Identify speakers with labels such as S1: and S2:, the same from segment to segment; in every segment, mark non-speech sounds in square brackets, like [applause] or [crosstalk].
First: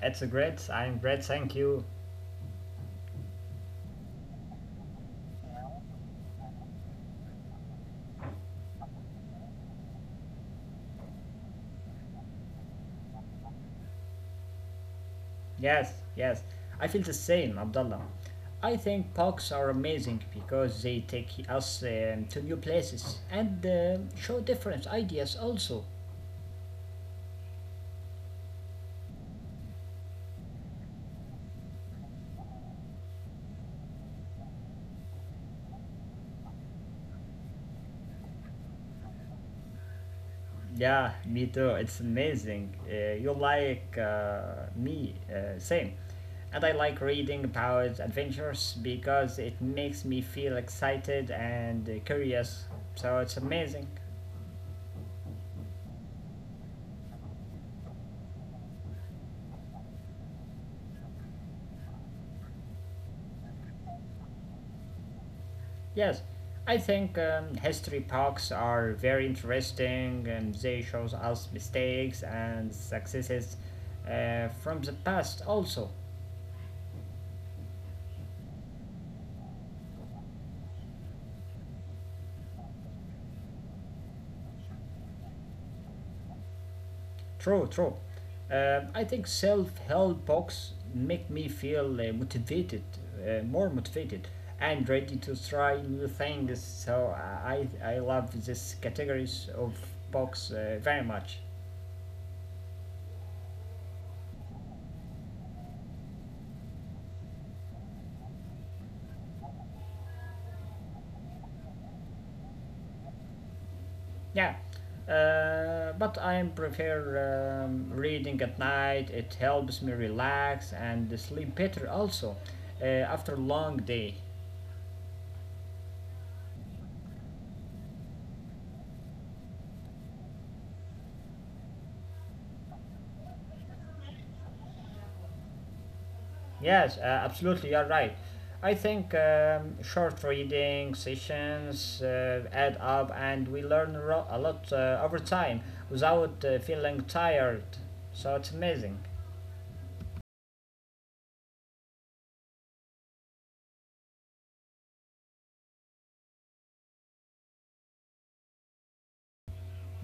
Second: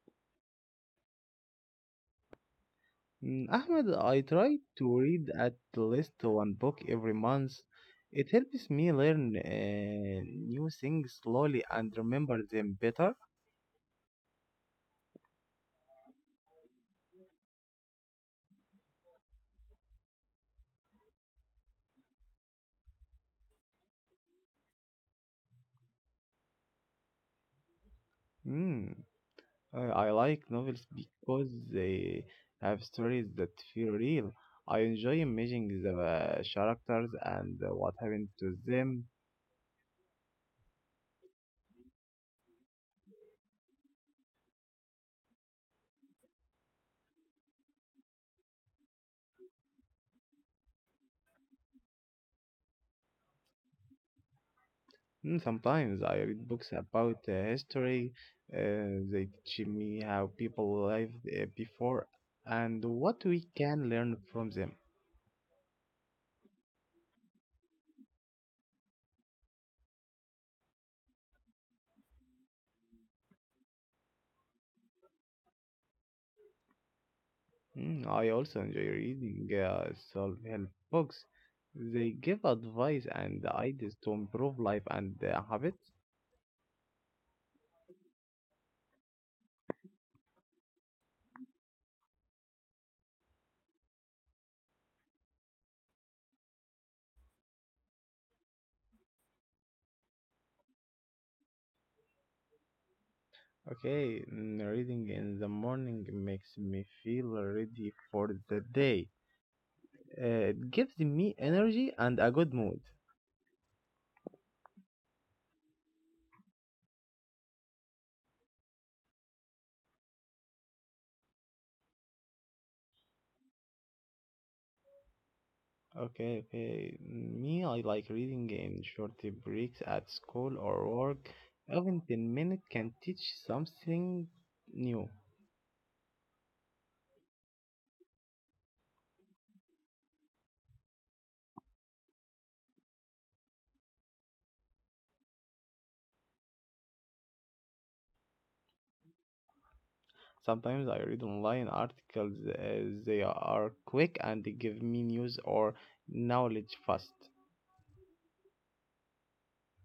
S1: It's great. I'm great, thank you.
S2: Ahmed, I try to read at least one book every month. It helps me learn new things slowly and remember them better.
S1: Yes, yes. I feel the same, Abdullah. I think parks are amazing because they take us to new places and show different ideas also.
S2: Mm, I like novels because they have stories that feel real. I enjoy imagining the characters and what happened to them.
S1: Yeah, me too. It's amazing. You like me, same. And I like reading about adventures because it makes me feel excited and curious. So it's amazing.
S2: Sometimes I read books about history. They teach me how people lived before and what we can learn from them.
S1: Yes, I think history talks are very interesting and they shows us mistakes and successes from the past also.
S2: I also enjoy reading self-help books. They give advice and ideas to improve life and habits.
S1: True, true. I think self-help books make me feel motivated, more motivated and ready to try new things. So I love this categories of books very much.
S2: Okay. Reading in the morning makes me feel ready for the day. It gives me energy and a good mood.
S1: Yeah, but I prefer reading at night. It helps me relax and sleep better also after a long day.
S2: Okay, okay. Me, I like reading in short breaks at school or work. Even 10 minutes can teach something new.
S1: Yes, absolutely, you're right. I think short reading sessions add up and we learn a lot over time without feeling tired. So it's amazing.
S2: Sometimes I read online articles as they are quick and they give me news or knowledge fast.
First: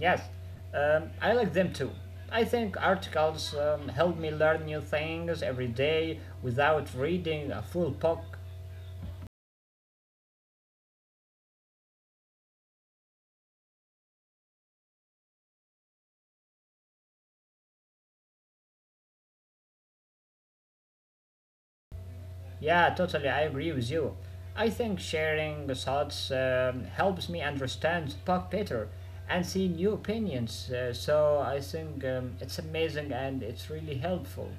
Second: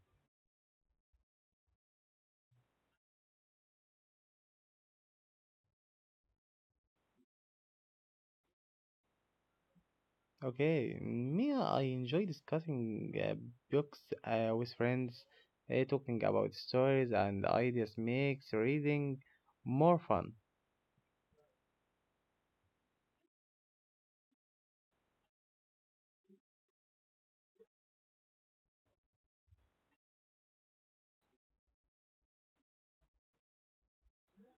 S1: Yes, I like them too. I think articles help me learn new things every day without reading a full book.
S2: Okay. Me, I enjoy discussing books with friends. Talking about stories and ideas makes reading more fun.
S1: Yeah, totally, I agree with you. I think sharing thoughts helps me understand the book better and see new opinions. So I think it's amazing and it's really helpful.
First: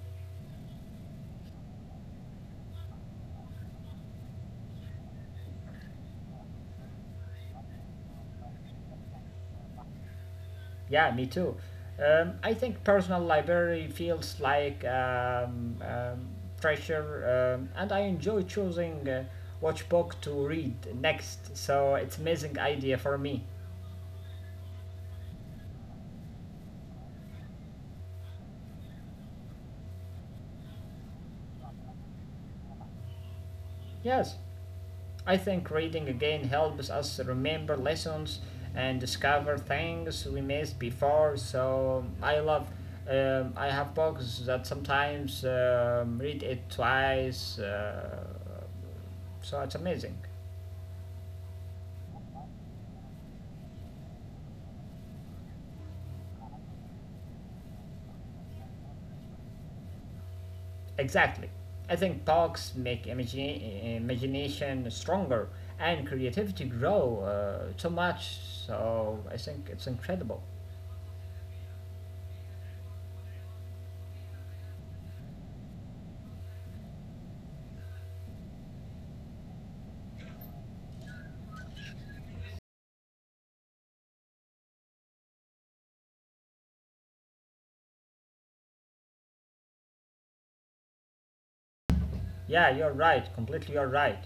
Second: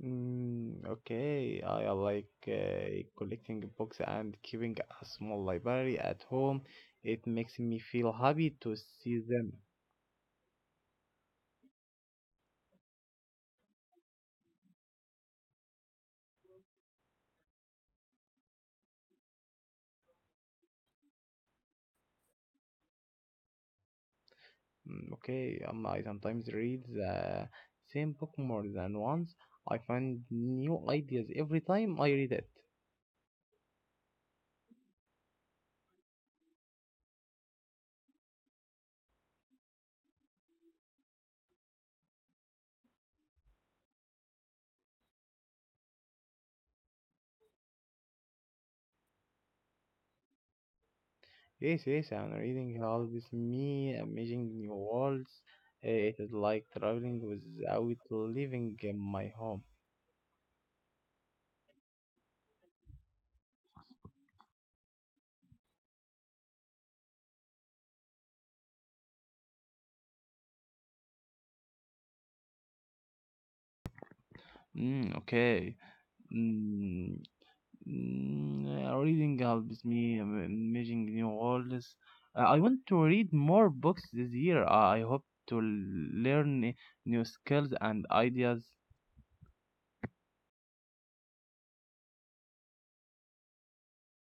S2: Okay, I like collecting books and keeping a small library at home. It makes me feel happy to see them.
S1: Yeah, me too. I think personal library feels like treasure, and I enjoy choosing which book to read next. So it's amazing idea for me.
S2: Okay, I sometimes read the same book more than once. I find new ideas every time I read it.
S1: Yes, I think reading again helps us remember lessons and discover things we missed before. So I love. I have books that sometimes read it twice. So it's amazing.
S2: Yes, yes, and reading helps me imagine new worlds. It is like traveling without leaving my home.
S1: Exactly. I think talks make imagination stronger and creativity grow too much. So I think it's incredible.
S2: Okay. Mm, Reading helps me imagine new worlds. I want to read more books this year. I hope to learn new skills and ideas.
S1: Yeah, you're right. Completely, you're right.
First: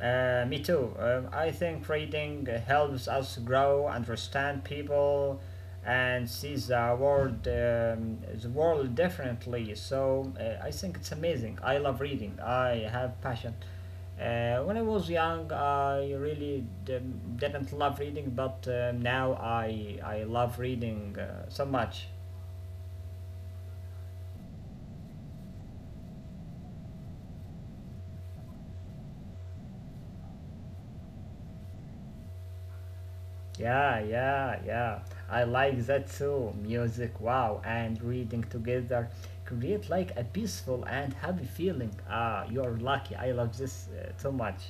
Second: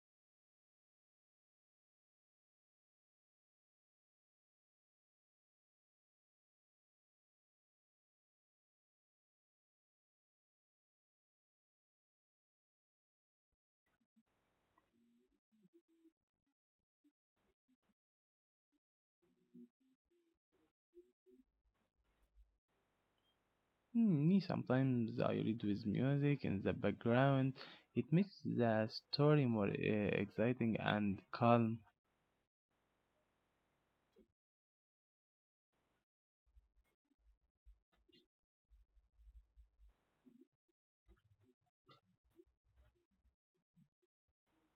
S1: Me too. I think reading helps us grow, understand people, and see the world, the world differently. So I think it's amazing. I love reading. I have passion. When I was young, I really didn't love reading, but now I love reading so much.
S2: Me, sometimes I read with music in the background. It makes the story more exciting and calm.
S1: Yeah, yeah, yeah. I like that too. Music, wow, and reading together create like a peaceful and happy feeling. Ah, you're lucky. I love this too much.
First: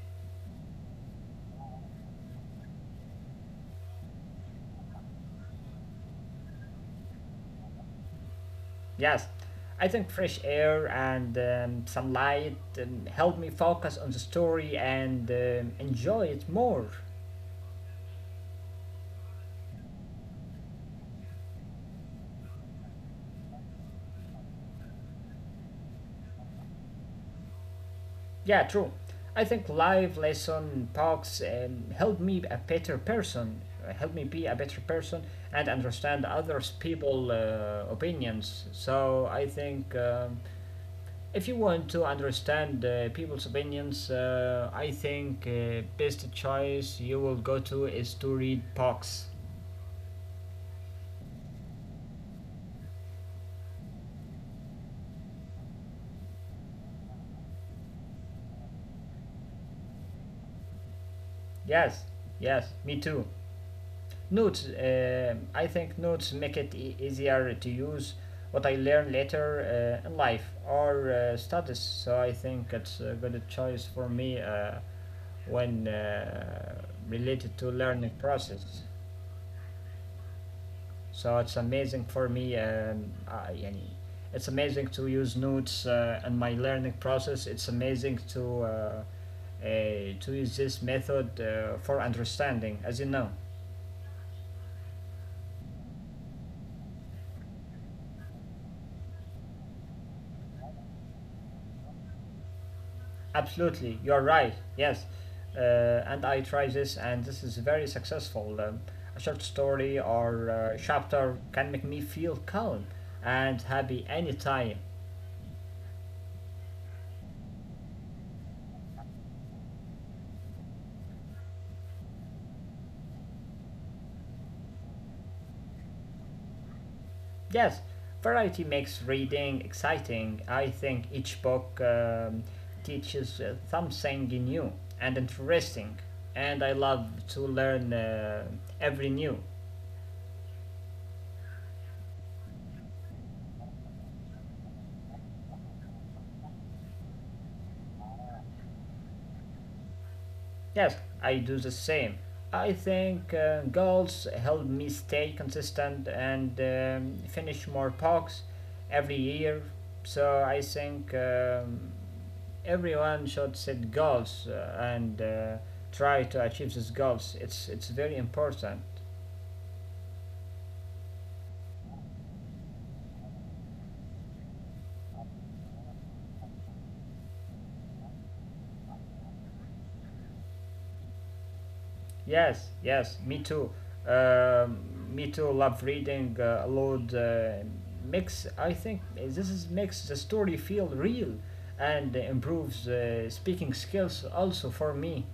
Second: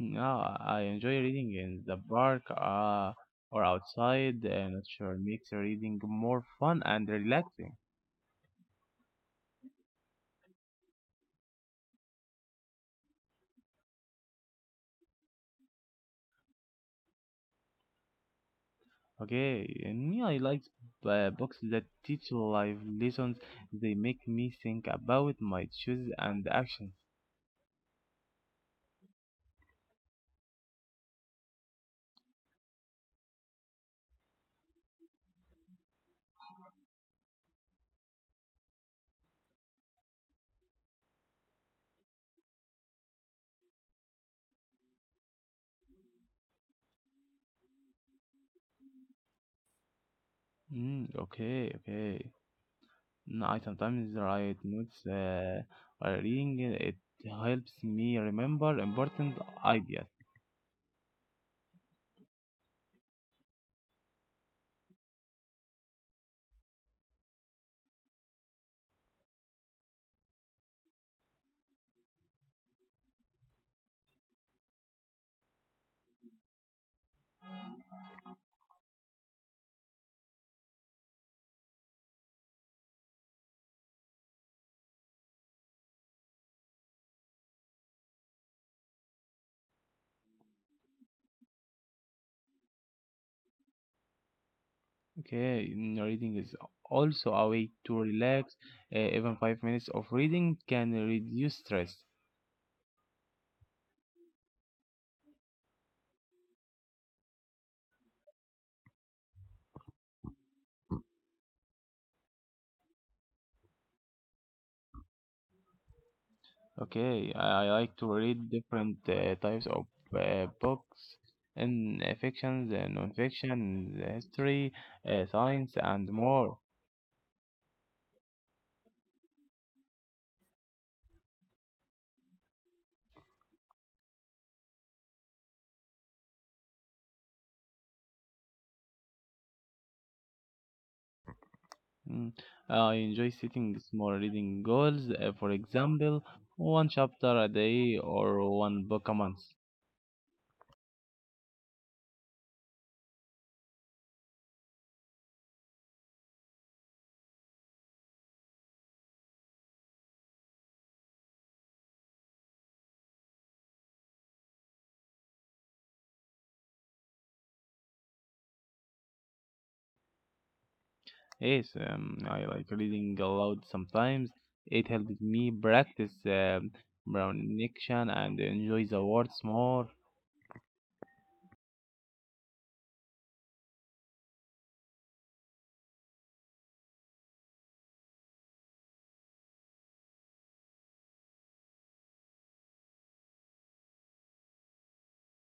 S2: Now I enjoy reading in the park or outside. Nature makes reading more fun and relaxing.
S1: Yes, I think fresh air and some light help me focus on the story and enjoy it more.
S2: Okay, and me, I like books that teach life lessons. They make me think about my choices and actions.
S1: Yeah, true. I think live lesson talks help me a better person, help me be a better person and understand others people opinions. So I think if you want to understand people's opinions, I think best choice you will go to is to read books.
S2: Okay, okay. I sometimes write notes. While reading it helps me remember important ideas.
S1: Yes, yes, me too. Notes, I think notes make it easier to use what I learn later in life or studies, so I think it's a good choice for me when related to learning process. So it's amazing for me, I, يعني it's amazing to use notes in my learning process. It's amazing uh, to use this method for understanding, as you know.
S2: Okay. Reading is also a way to relax. Even 5 minutes of reading can reduce stress.
S1: Absolutely, you're right. Yes, and I tried this, and this is very successful. A short story or chapter can make me feel calm and happy anytime.
S2: Okay, I like to read different types of books, in fictions, non-fiction, history, science, and more.
S1: Yes, variety makes reading exciting. I think each book teaches something new and interesting, and I love to learn every new.
S2: Mm. I enjoy setting small reading goals. For example, one chapter a day or one book a month.
S1: Yes, I do the same. I think goals help me stay consistent and finish more pucks every year. So I think everyone should set goals and try to achieve these goals. It's very important.
S2: Yes, I like reading aloud sometimes. It helps me practice pronunciation and enjoy the words more.
S1: Yes, yes, me too. Um, me too. Love reading aloud. Makes I think this is makes the story feel real and improves speaking skills also for me.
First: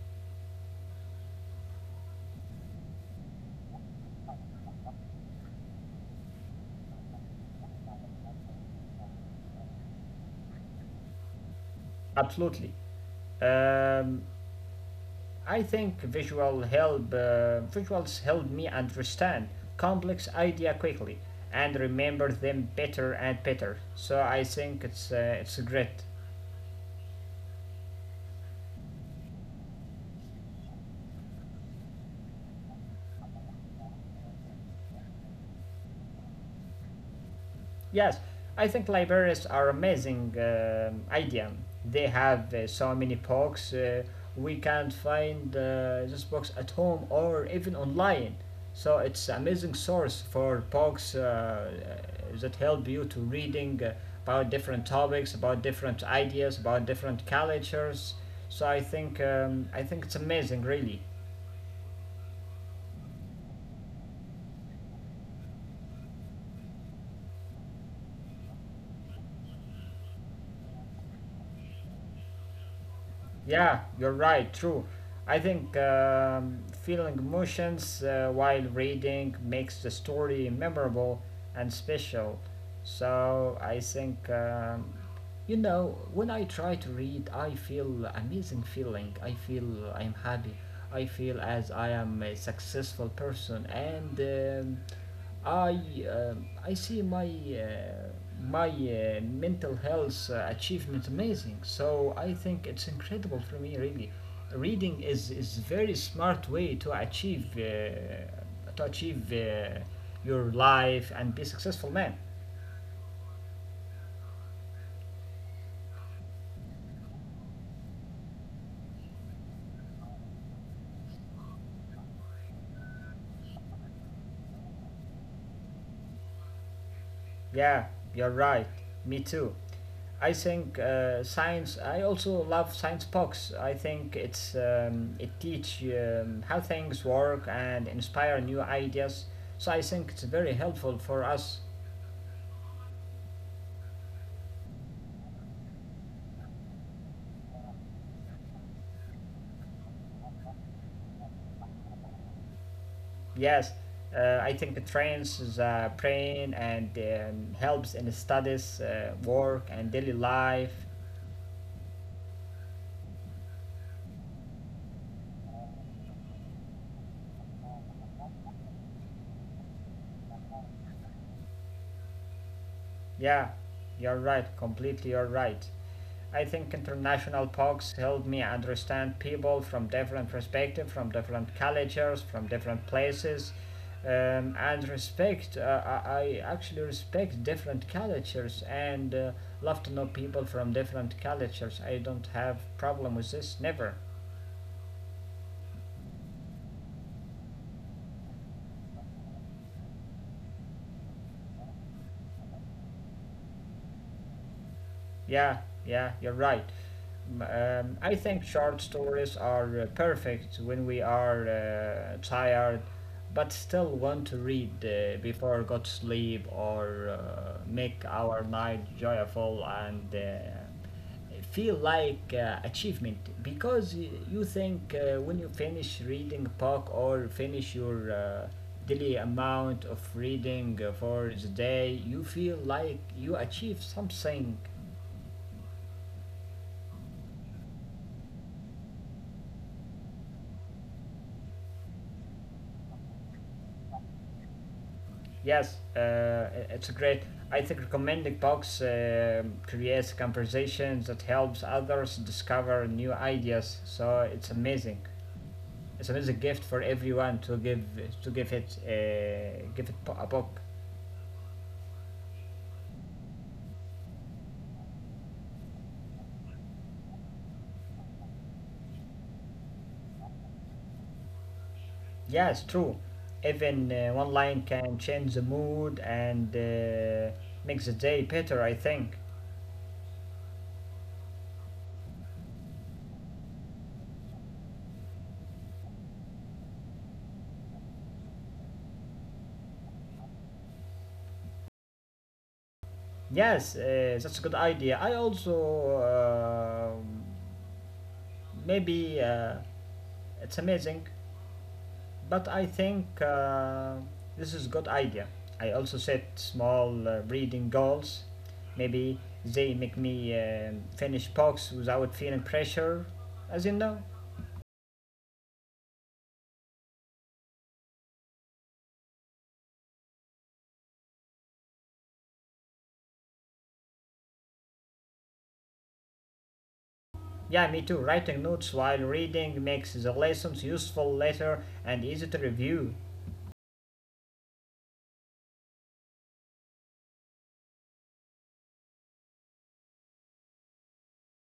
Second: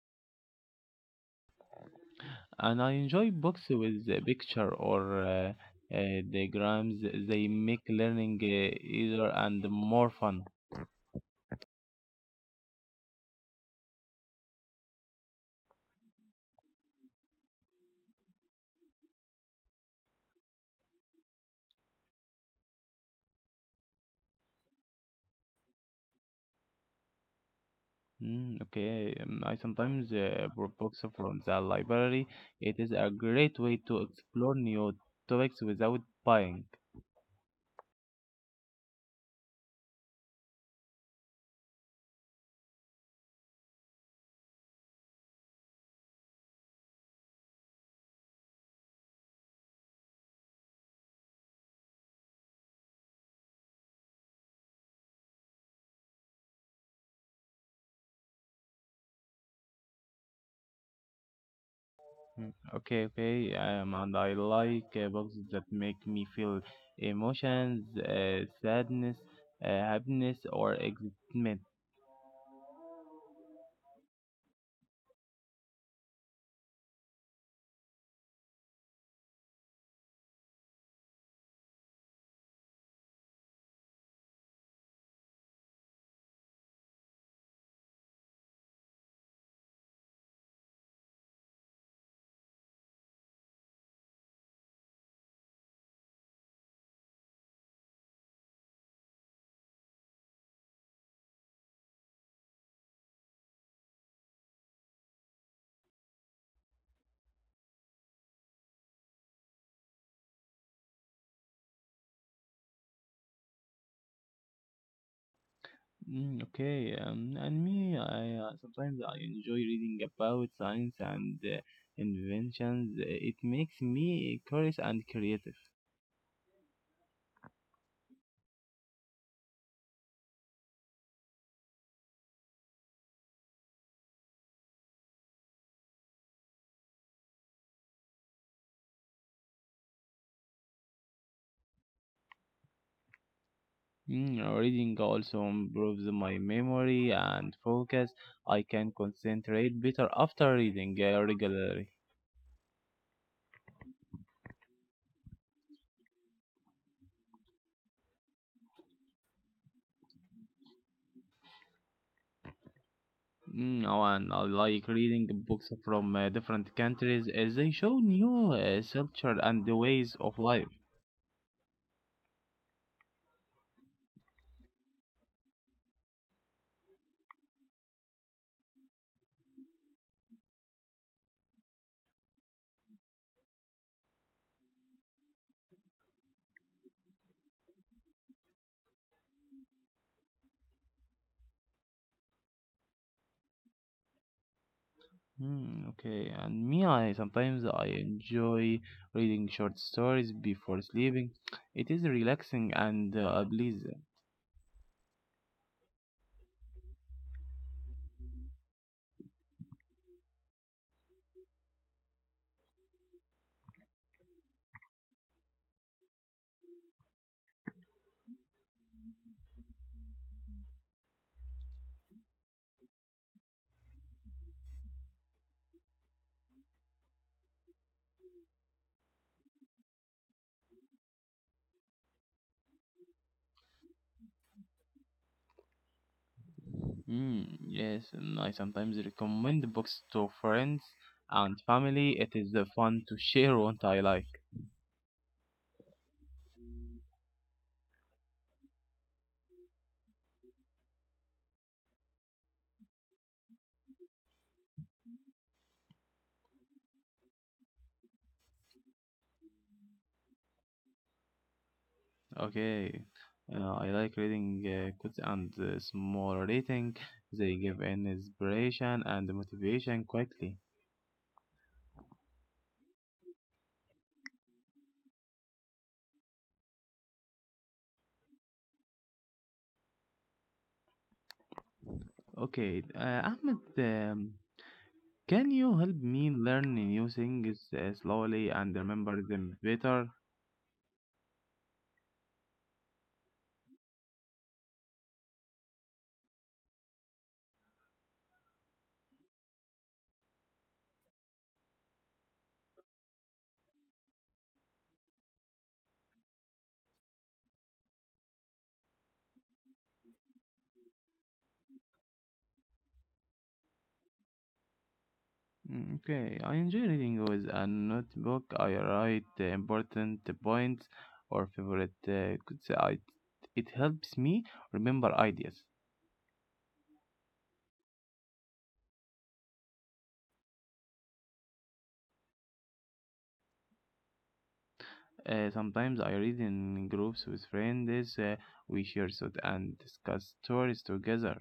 S2: And I enjoy books with the picture or diagrams. They make learning easier and more fun.
S1: Absolutely. Um, I think visuals help me understand complex idea quickly and remember them better and better. So I think it's great.
S2: Okay, I sometimes borrow books from the library. It is a great way to explore new topics without buying.
S1: Yes, I think libraries are amazing idea. They have so many books we can't find these books at home or even online. So it's amazing source for books that help you to reading about different topics, about different ideas, about different cultures. So I think it's amazing, really.
S2: Okay, okay, and I like books that make me feel emotions, sadness, happiness, or excitement.
S1: Yeah, you're right, true. I think feeling emotions while reading makes the story memorable and special. So I think, you know, when I try to read, I feel amazing feeling. I feel I'm happy. I feel as I am a successful person and I I see my mental health achievement amazing. So I think it's incredible for me really. Reading is very smart way to achieve to achieve your life and be successful man.
S2: Okay, and me, I sometimes I enjoy reading about science and inventions. It makes me curious and creative.
S1: Yeah, you're right. Me too. I think science. I also love science books. I think it teach how things work and inspire new ideas. So I think it's very helpful for us.
S2: Reading also improves my memory and focus. I can concentrate better after reading regularly.
S1: Yes, I think it trains the brain and helps in studies, work, and daily life.
S2: Oh, and I like reading books from different countries as they show new culture and ways of life.
S1: Yeah, you're right. Completely, you're right. I think international talks helped me understand people from different perspectives, from different cultures, from different places, and respect. I actually respect different cultures and love to know people from different cultures. I don't have problem with this, never.
S2: Hmm. Okay, and me, I sometimes I enjoy reading short stories before sleeping. It is relaxing and pleasant.
S1: Yeah, yeah, you're right. I think short stories are perfect when we are tired but still want to read before go to sleep or make our night joyful and feel like achievement because you think when you finish reading a book or finish your daily amount of reading for the day you feel like you achieve something.
S2: Yes, and I sometimes recommend books to friends and family. It is fun to share [laughs] what I like.
S1: Yes, it's a great. I think recommending books creates conversations that helps others discover new ideas. So it's amazing. It's amazing gift for everyone to give to give it a book.
S2: Okay, I like reading quotes and small reading. They give an inspiration and motivation quickly.
S1: Yes, true. Even one line can change the mood and makes the day better. I think.
S2: Okay, Ahmed. Can you help me learn new things slowly and remember them better?
S1: Yes, that's a good idea. I also uh, maybe it's amazing But I think this is a good idea. I also set small reading goals. Maybe they make me finish books without feeling pressure, as you know.
S2: Okay, I enjoy reading with a notebook. I write the important points or favorite it helps me remember ideas.
S1: Yeah, me too. Writing notes while reading makes the lessons useful later and easy to review.
S2: Sometimes I read in groups with friends. We share thoughts and discuss stories together.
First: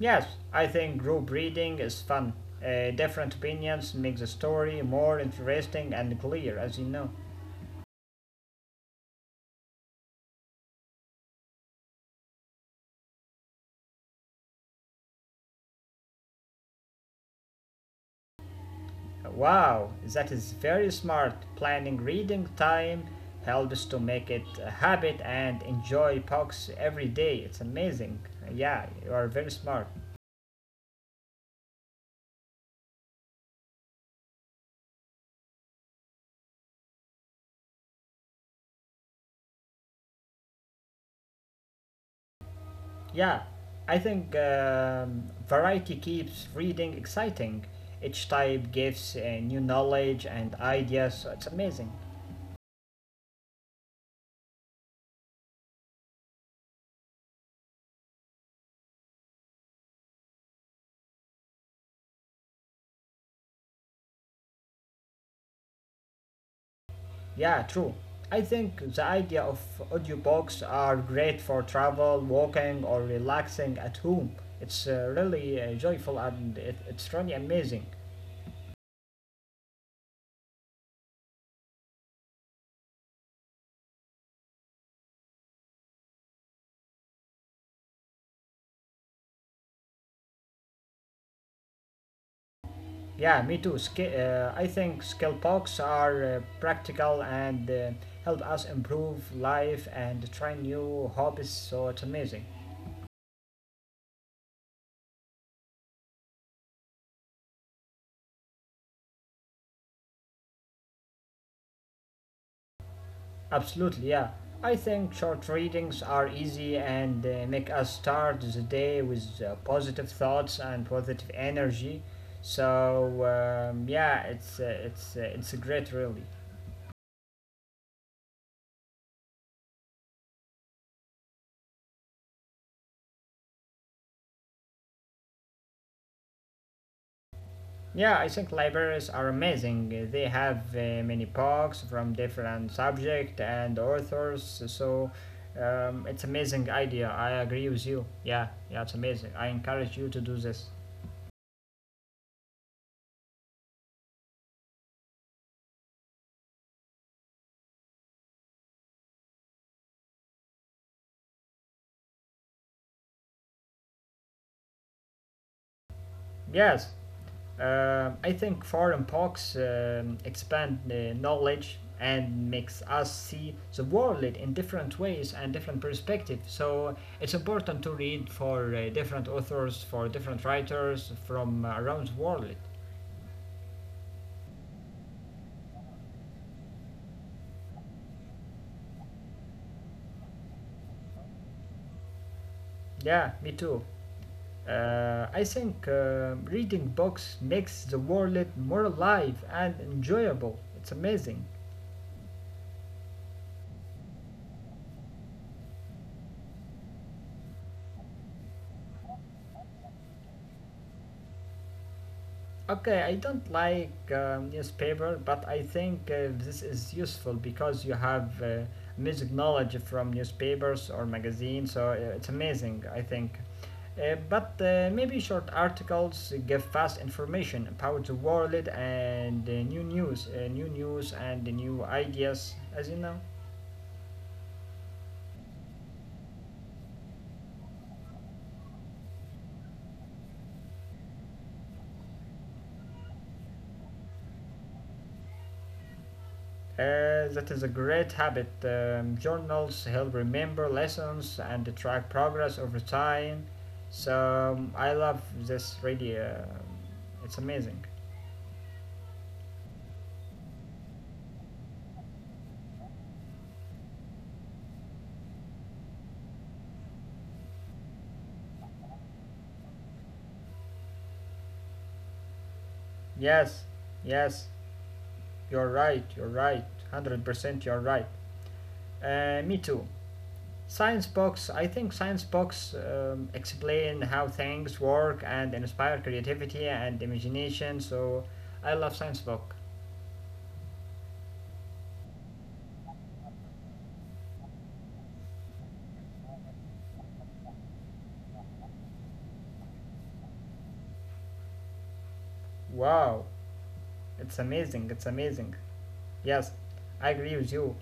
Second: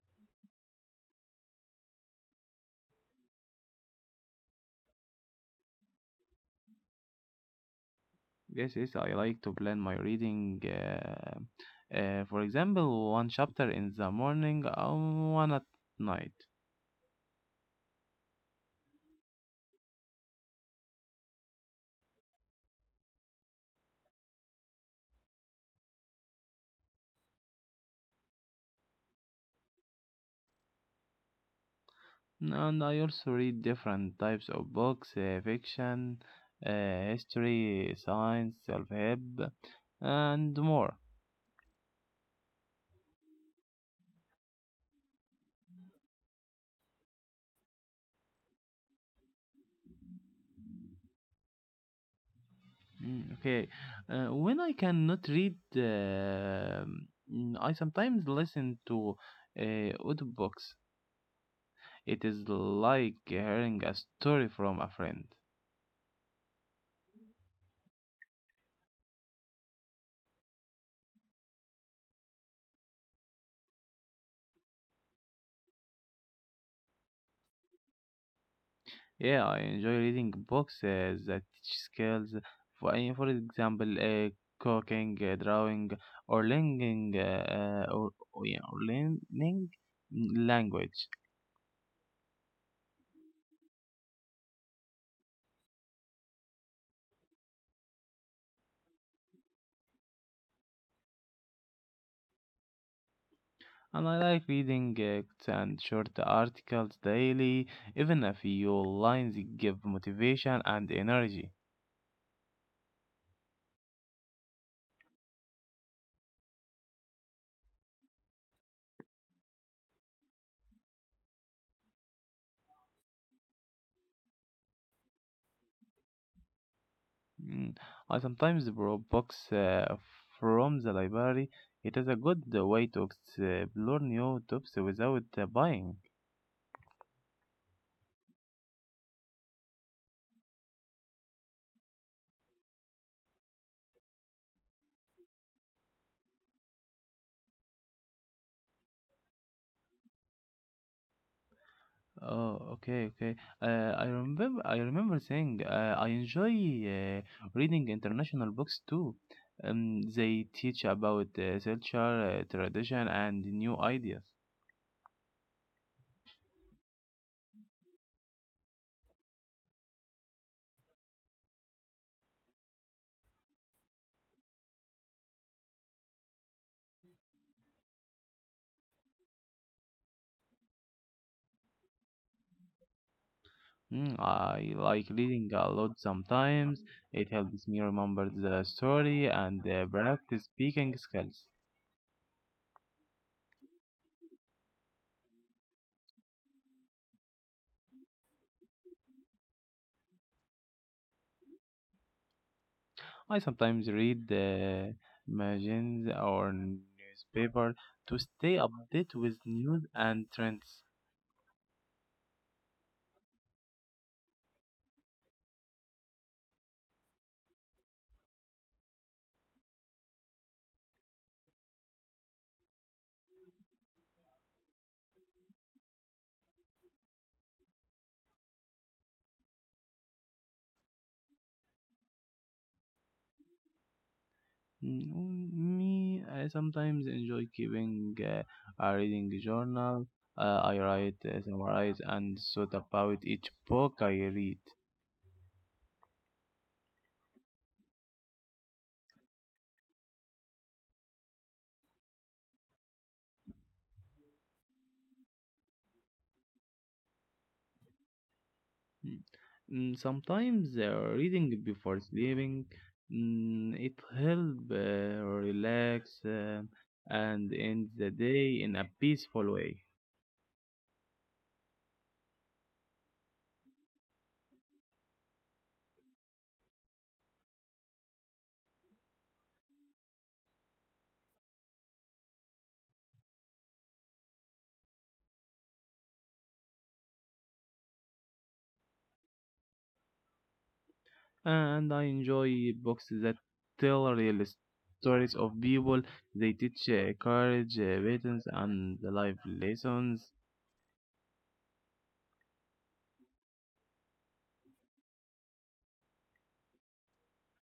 S1: Yes, I think group reading is fun. Different opinions make the story more interesting and clear, as you know.
S2: Yes, yes, I like to plan my reading. For example, one chapter in the morning and one at night.
S1: Wow, that is very smart. Planning reading time helps to make it a habit and enjoy books every day. It's amazing. Yeah, you are very smart.
S2: And I also read different types of books, fiction, history, science, self-help, and more.
S1: Yeah, I think variety keeps reading exciting. Each type gives new knowledge and ideas. So it's amazing.
S2: Okay, when I cannot read, I sometimes listen to uh, audiobooks. It is like hearing a story from a friend.
S1: Yeah, true. I think the idea of audiobooks are great for travel, walking, or relaxing at home. It's really joyful and it's really amazing.
S2: Yeah, I enjoy reading books that teach skills. For example, cooking, drawing, or learning, yeah, or learning language.
S1: Yeah, me too. I think skill books are practical and help us improve life and try new hobbies, so it's amazing.
S2: And I like reading quotes and short articles daily. Even a few lines give motivation and energy.
S1: Absolutely, yeah. I think short readings are easy and make us start the day with positive thoughts and positive energy. So it's great, really.
S2: Mm, I sometimes borrow books from the library. It is a good way to explore new topics without buying.
S1: Yeah, I think libraries are amazing. They have many books from different subject and authors. So it's amazing idea. I agree with you. Yeah, yeah, it's amazing. I encourage you to do this.
S2: Oh, okay, okay. I remember saying I enjoy uh, reading international books too. They teach about culture, tradition, and new ideas.
S1: Yes, I think foreign books expand the knowledge and makes us see the world in different ways and different perspectives. So it's important to read for different authors, for different writers from around the world.
S2: I like reading a lot sometimes. It helps me remember the story and practice speaking skills.
S1: Yeah, me too. I think reading books makes the world more alive and enjoyable. It's amazing.
S2: I sometimes read magazines or newspaper to stay updated with news and trends.
S1: Okay, I don't like newspaper, but I think this is useful because you have music knowledge from newspapers or magazines, so it's amazing, I think. But maybe short articles give fast information about the world and new news and new ideas, as you know.
S2: Me, I sometimes enjoy keeping a reading journal. I write, summarize, and thought about each book I read.
S1: That is a great habit. Journals help remember lessons and track progress over time. So I love this really. It's amazing.
S2: Mm. Sometimes reading before sleeping, it help relax and end the day in a peaceful way.
S1: Yes, yes, you're right. You're right. 100%, you're right. Me too. Science books. I think science books explain how things work and inspire creativity and imagination. So I love science book.
S2: And I enjoy books that tell real stories of people. They teach courage, patience, and life lessons.
S1: Wow, it's amazing. It's amazing. Yes, I agree with you.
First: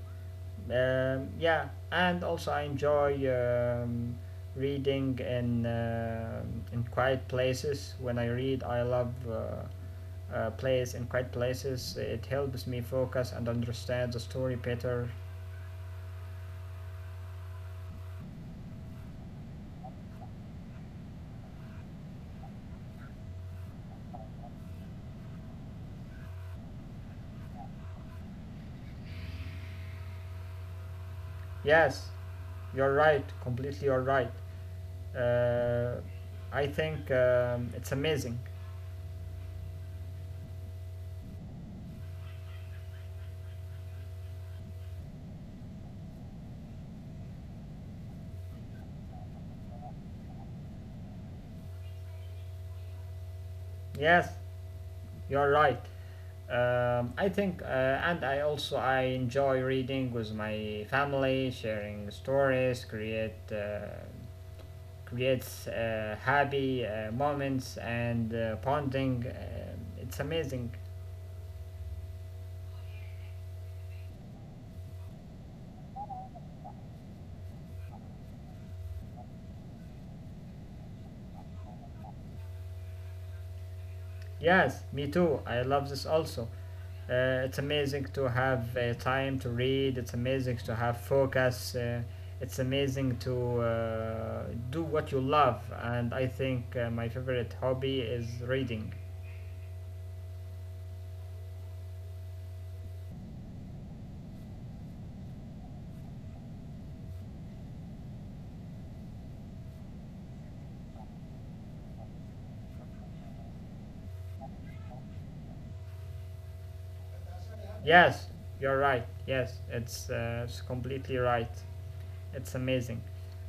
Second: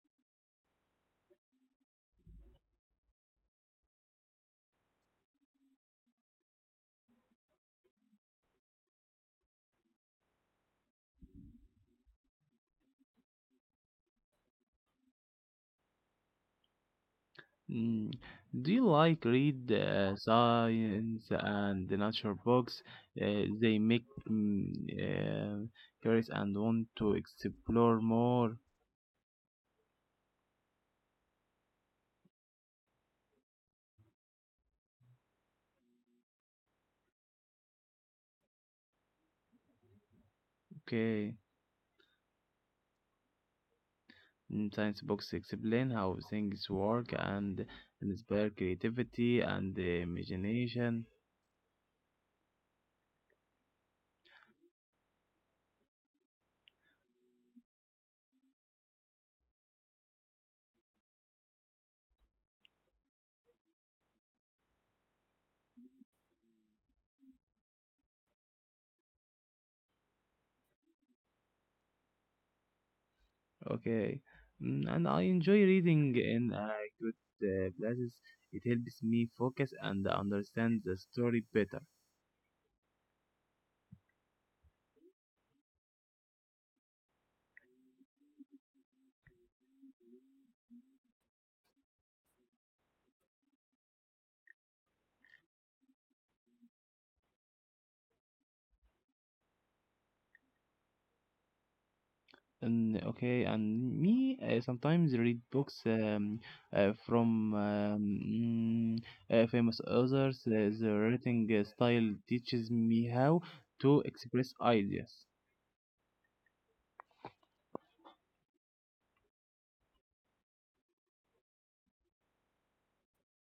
S1: Yeah, and also I enjoy reading in quiet places. When I read, I love plays in quiet places. It helps me focus and understand the story better.
S2: Mm. Do you like read science and the nature books? They make mm, uh, curious and want to explore more.
S1: Yes, you're right. Completely, you're right. Uh, I think it's amazing.
S2: Okay. Science books explain how things work and inspire creativity and imagination.
S1: Yes, you're right. I think, and I also I enjoy reading with my family, sharing stories, creates happy moments and bonding. It's amazing.
S2: Okay. And I enjoy reading in good places. It helps me focus and understand the story better.
S1: Yes, me too. I love this also. It's amazing to have time to read. It's amazing to have focus. It's amazing to uh, do what you love. And I think my favorite hobby is reading.
S2: And okay, and me sometimes read books uh, from um, mm, famous authors. The writing style teaches me how to express ideas.
S1: Yes, you're right. Yes, it's completely right. It's amazing.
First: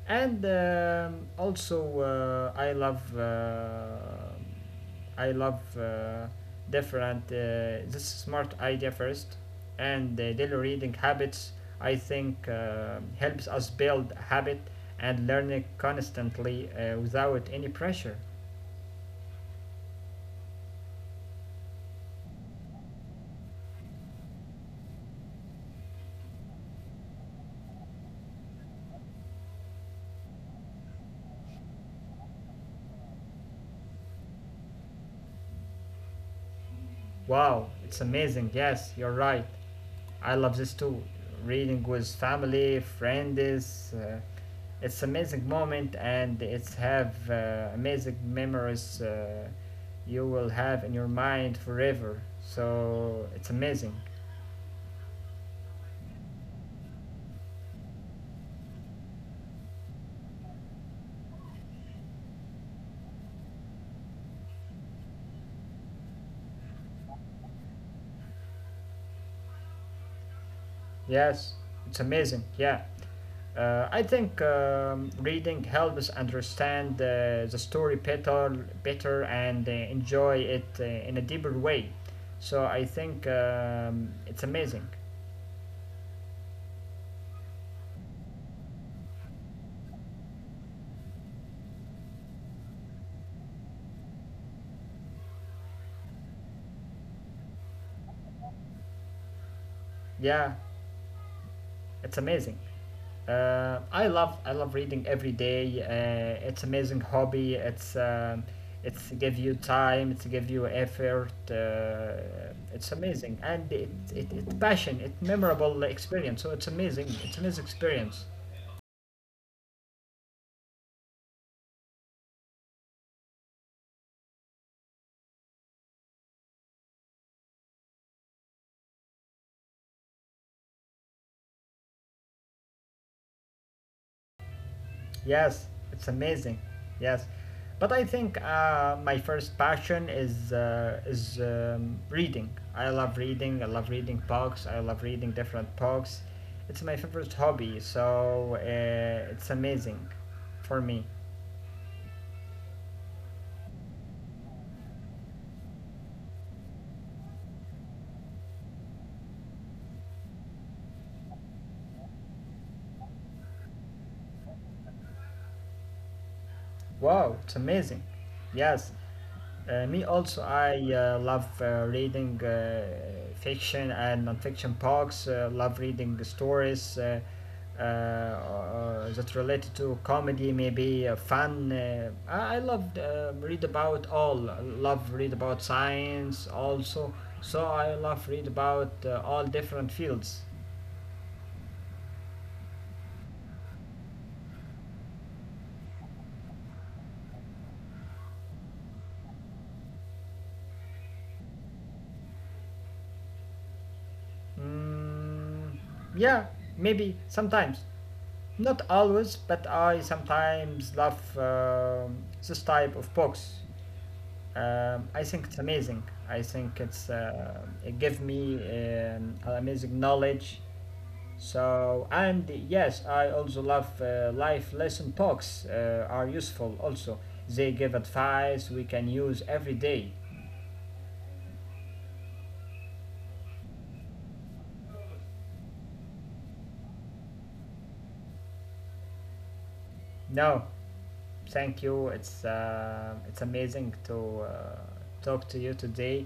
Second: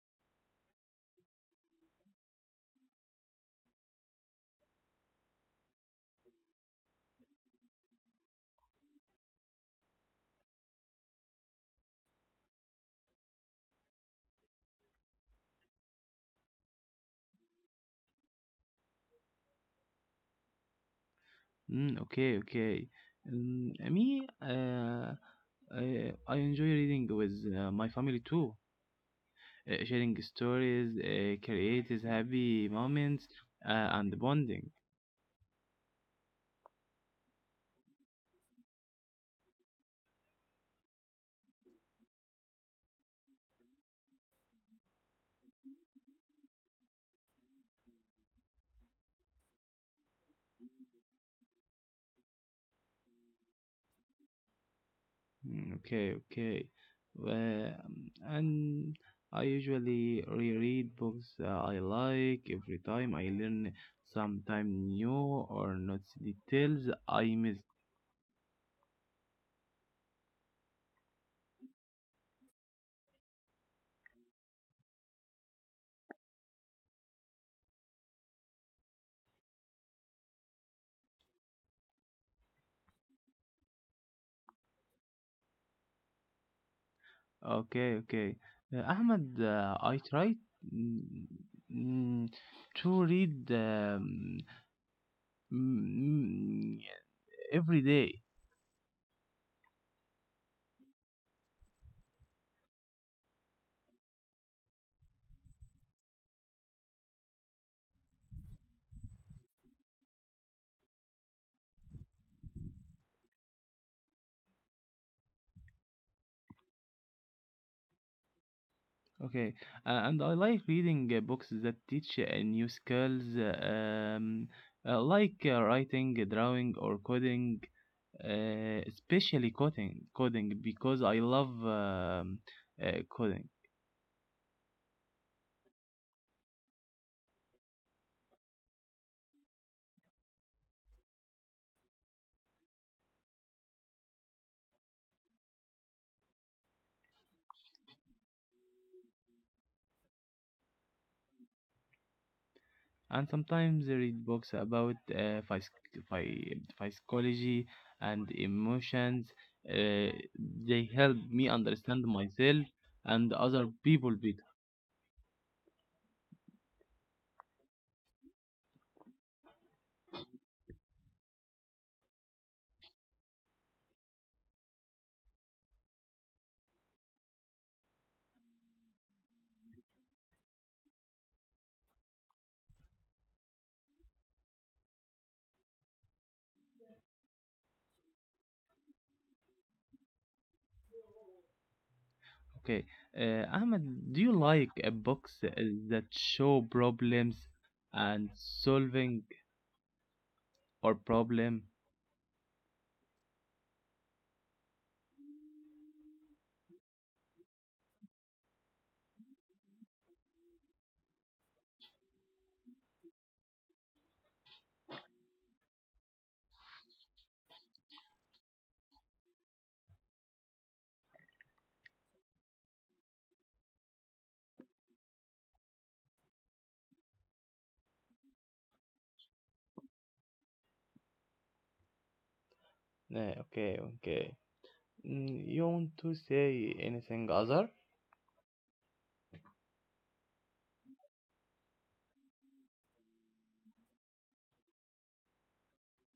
S1: And also, uh, I love uh, I love different this smart idea first, and daily reading habits. I think helps us build a habit and learn it constantly without any pressure.
S2: Okay, okay. Me, I enjoy reading with my family too. Sharing stories creates happy moments and bonding.
S1: Wow, it's amazing. Yes, you're right. I love this too. Reading with family, friends, it's amazing moment and it's have amazing memories you will have in your mind forever. So it's amazing.
S2: Okay, okay. Well, and I usually reread books I like every time. I learn sometime new or not details I miss.
S1: Yes, it's amazing. Yeah. I think reading helps understand the story better, and enjoy it in a deeper way. So I think it's amazing.
S2: Okay, okay. Ahmed, I try mm, mm, to read mm, mm, every day.
S1: Yeah, it's amazing. I love reading every day. It's amazing hobby. It's give you time. It's give you effort. It's amazing and it passion. It's memorable experience. So it's amazing. It's amazing experience.
S2: Okay, and I like reading books that teach new skills, um, like writing, drawing, or coding, especially coding because I love coding.
S1: Yes, it's amazing. Yes, but I think my first passion is reading. I love reading. I love reading books. I love reading different books. It's my favorite hobby. So it's amazing for me.
S2: And sometimes I read books about phy- psychology and emotions. Uh, they help me understand myself and other people better.
S1: Wow, it's amazing. Yes. Me also, I love reading fiction and nonfiction books. Love reading the stories that related to comedy, maybe fun. I love read about all. I love read about science also. So I love read about all different fields.
S2: Okay, Ahmed, do you like books that show problems and solving or problem?
S1: Mm, yeah, maybe sometimes. Not always, but I sometimes love this type of books. I think it's amazing. I think it gives me amazing knowledge. So and yes, I also love life lesson talks are useful. Also, they give advice we can use every day.
S2: Okay, okay. You want to say anything other?
S1: No, thank you. It's amazing to talk to you today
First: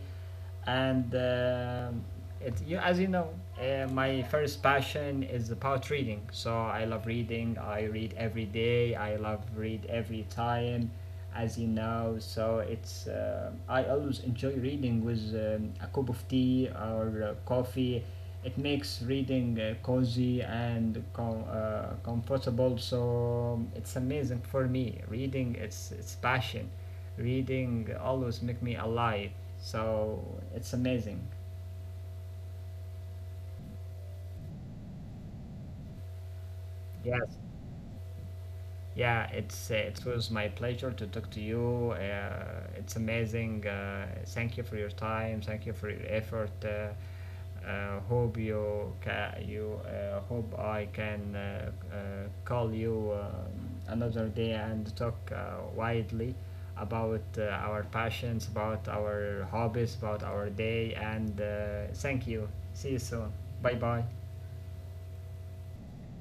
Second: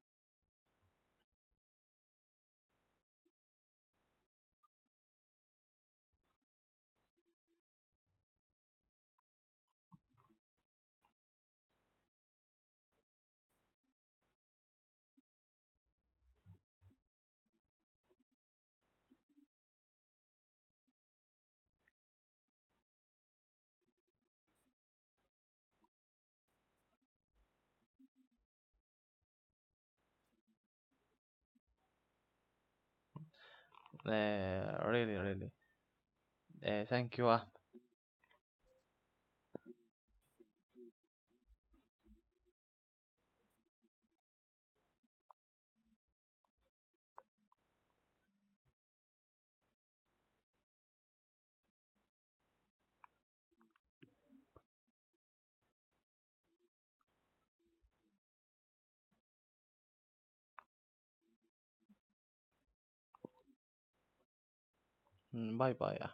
S1: and it, you, as you know, my first passion is about reading. So I love reading. I read every day. I love read every time, as you know. So it's I always enjoy reading with a cup of tea or coffee. It makes reading cozy and comfortable. So it's amazing for me. Reading, it's passion. Reading always make me alive, so it's amazing.
S2: Really, really. Thank you,
S1: Yes.
S2: Ahmed.
S1: Yeah, it was my pleasure to talk to you. It's amazing. Thank you for your time. Thank you for your effort. Hope you ca- you hope I can call you another day and talk widely about our passions, about our hobbies, about our day. And thank you. See you soon. Bye bye.
S2: Bye bye.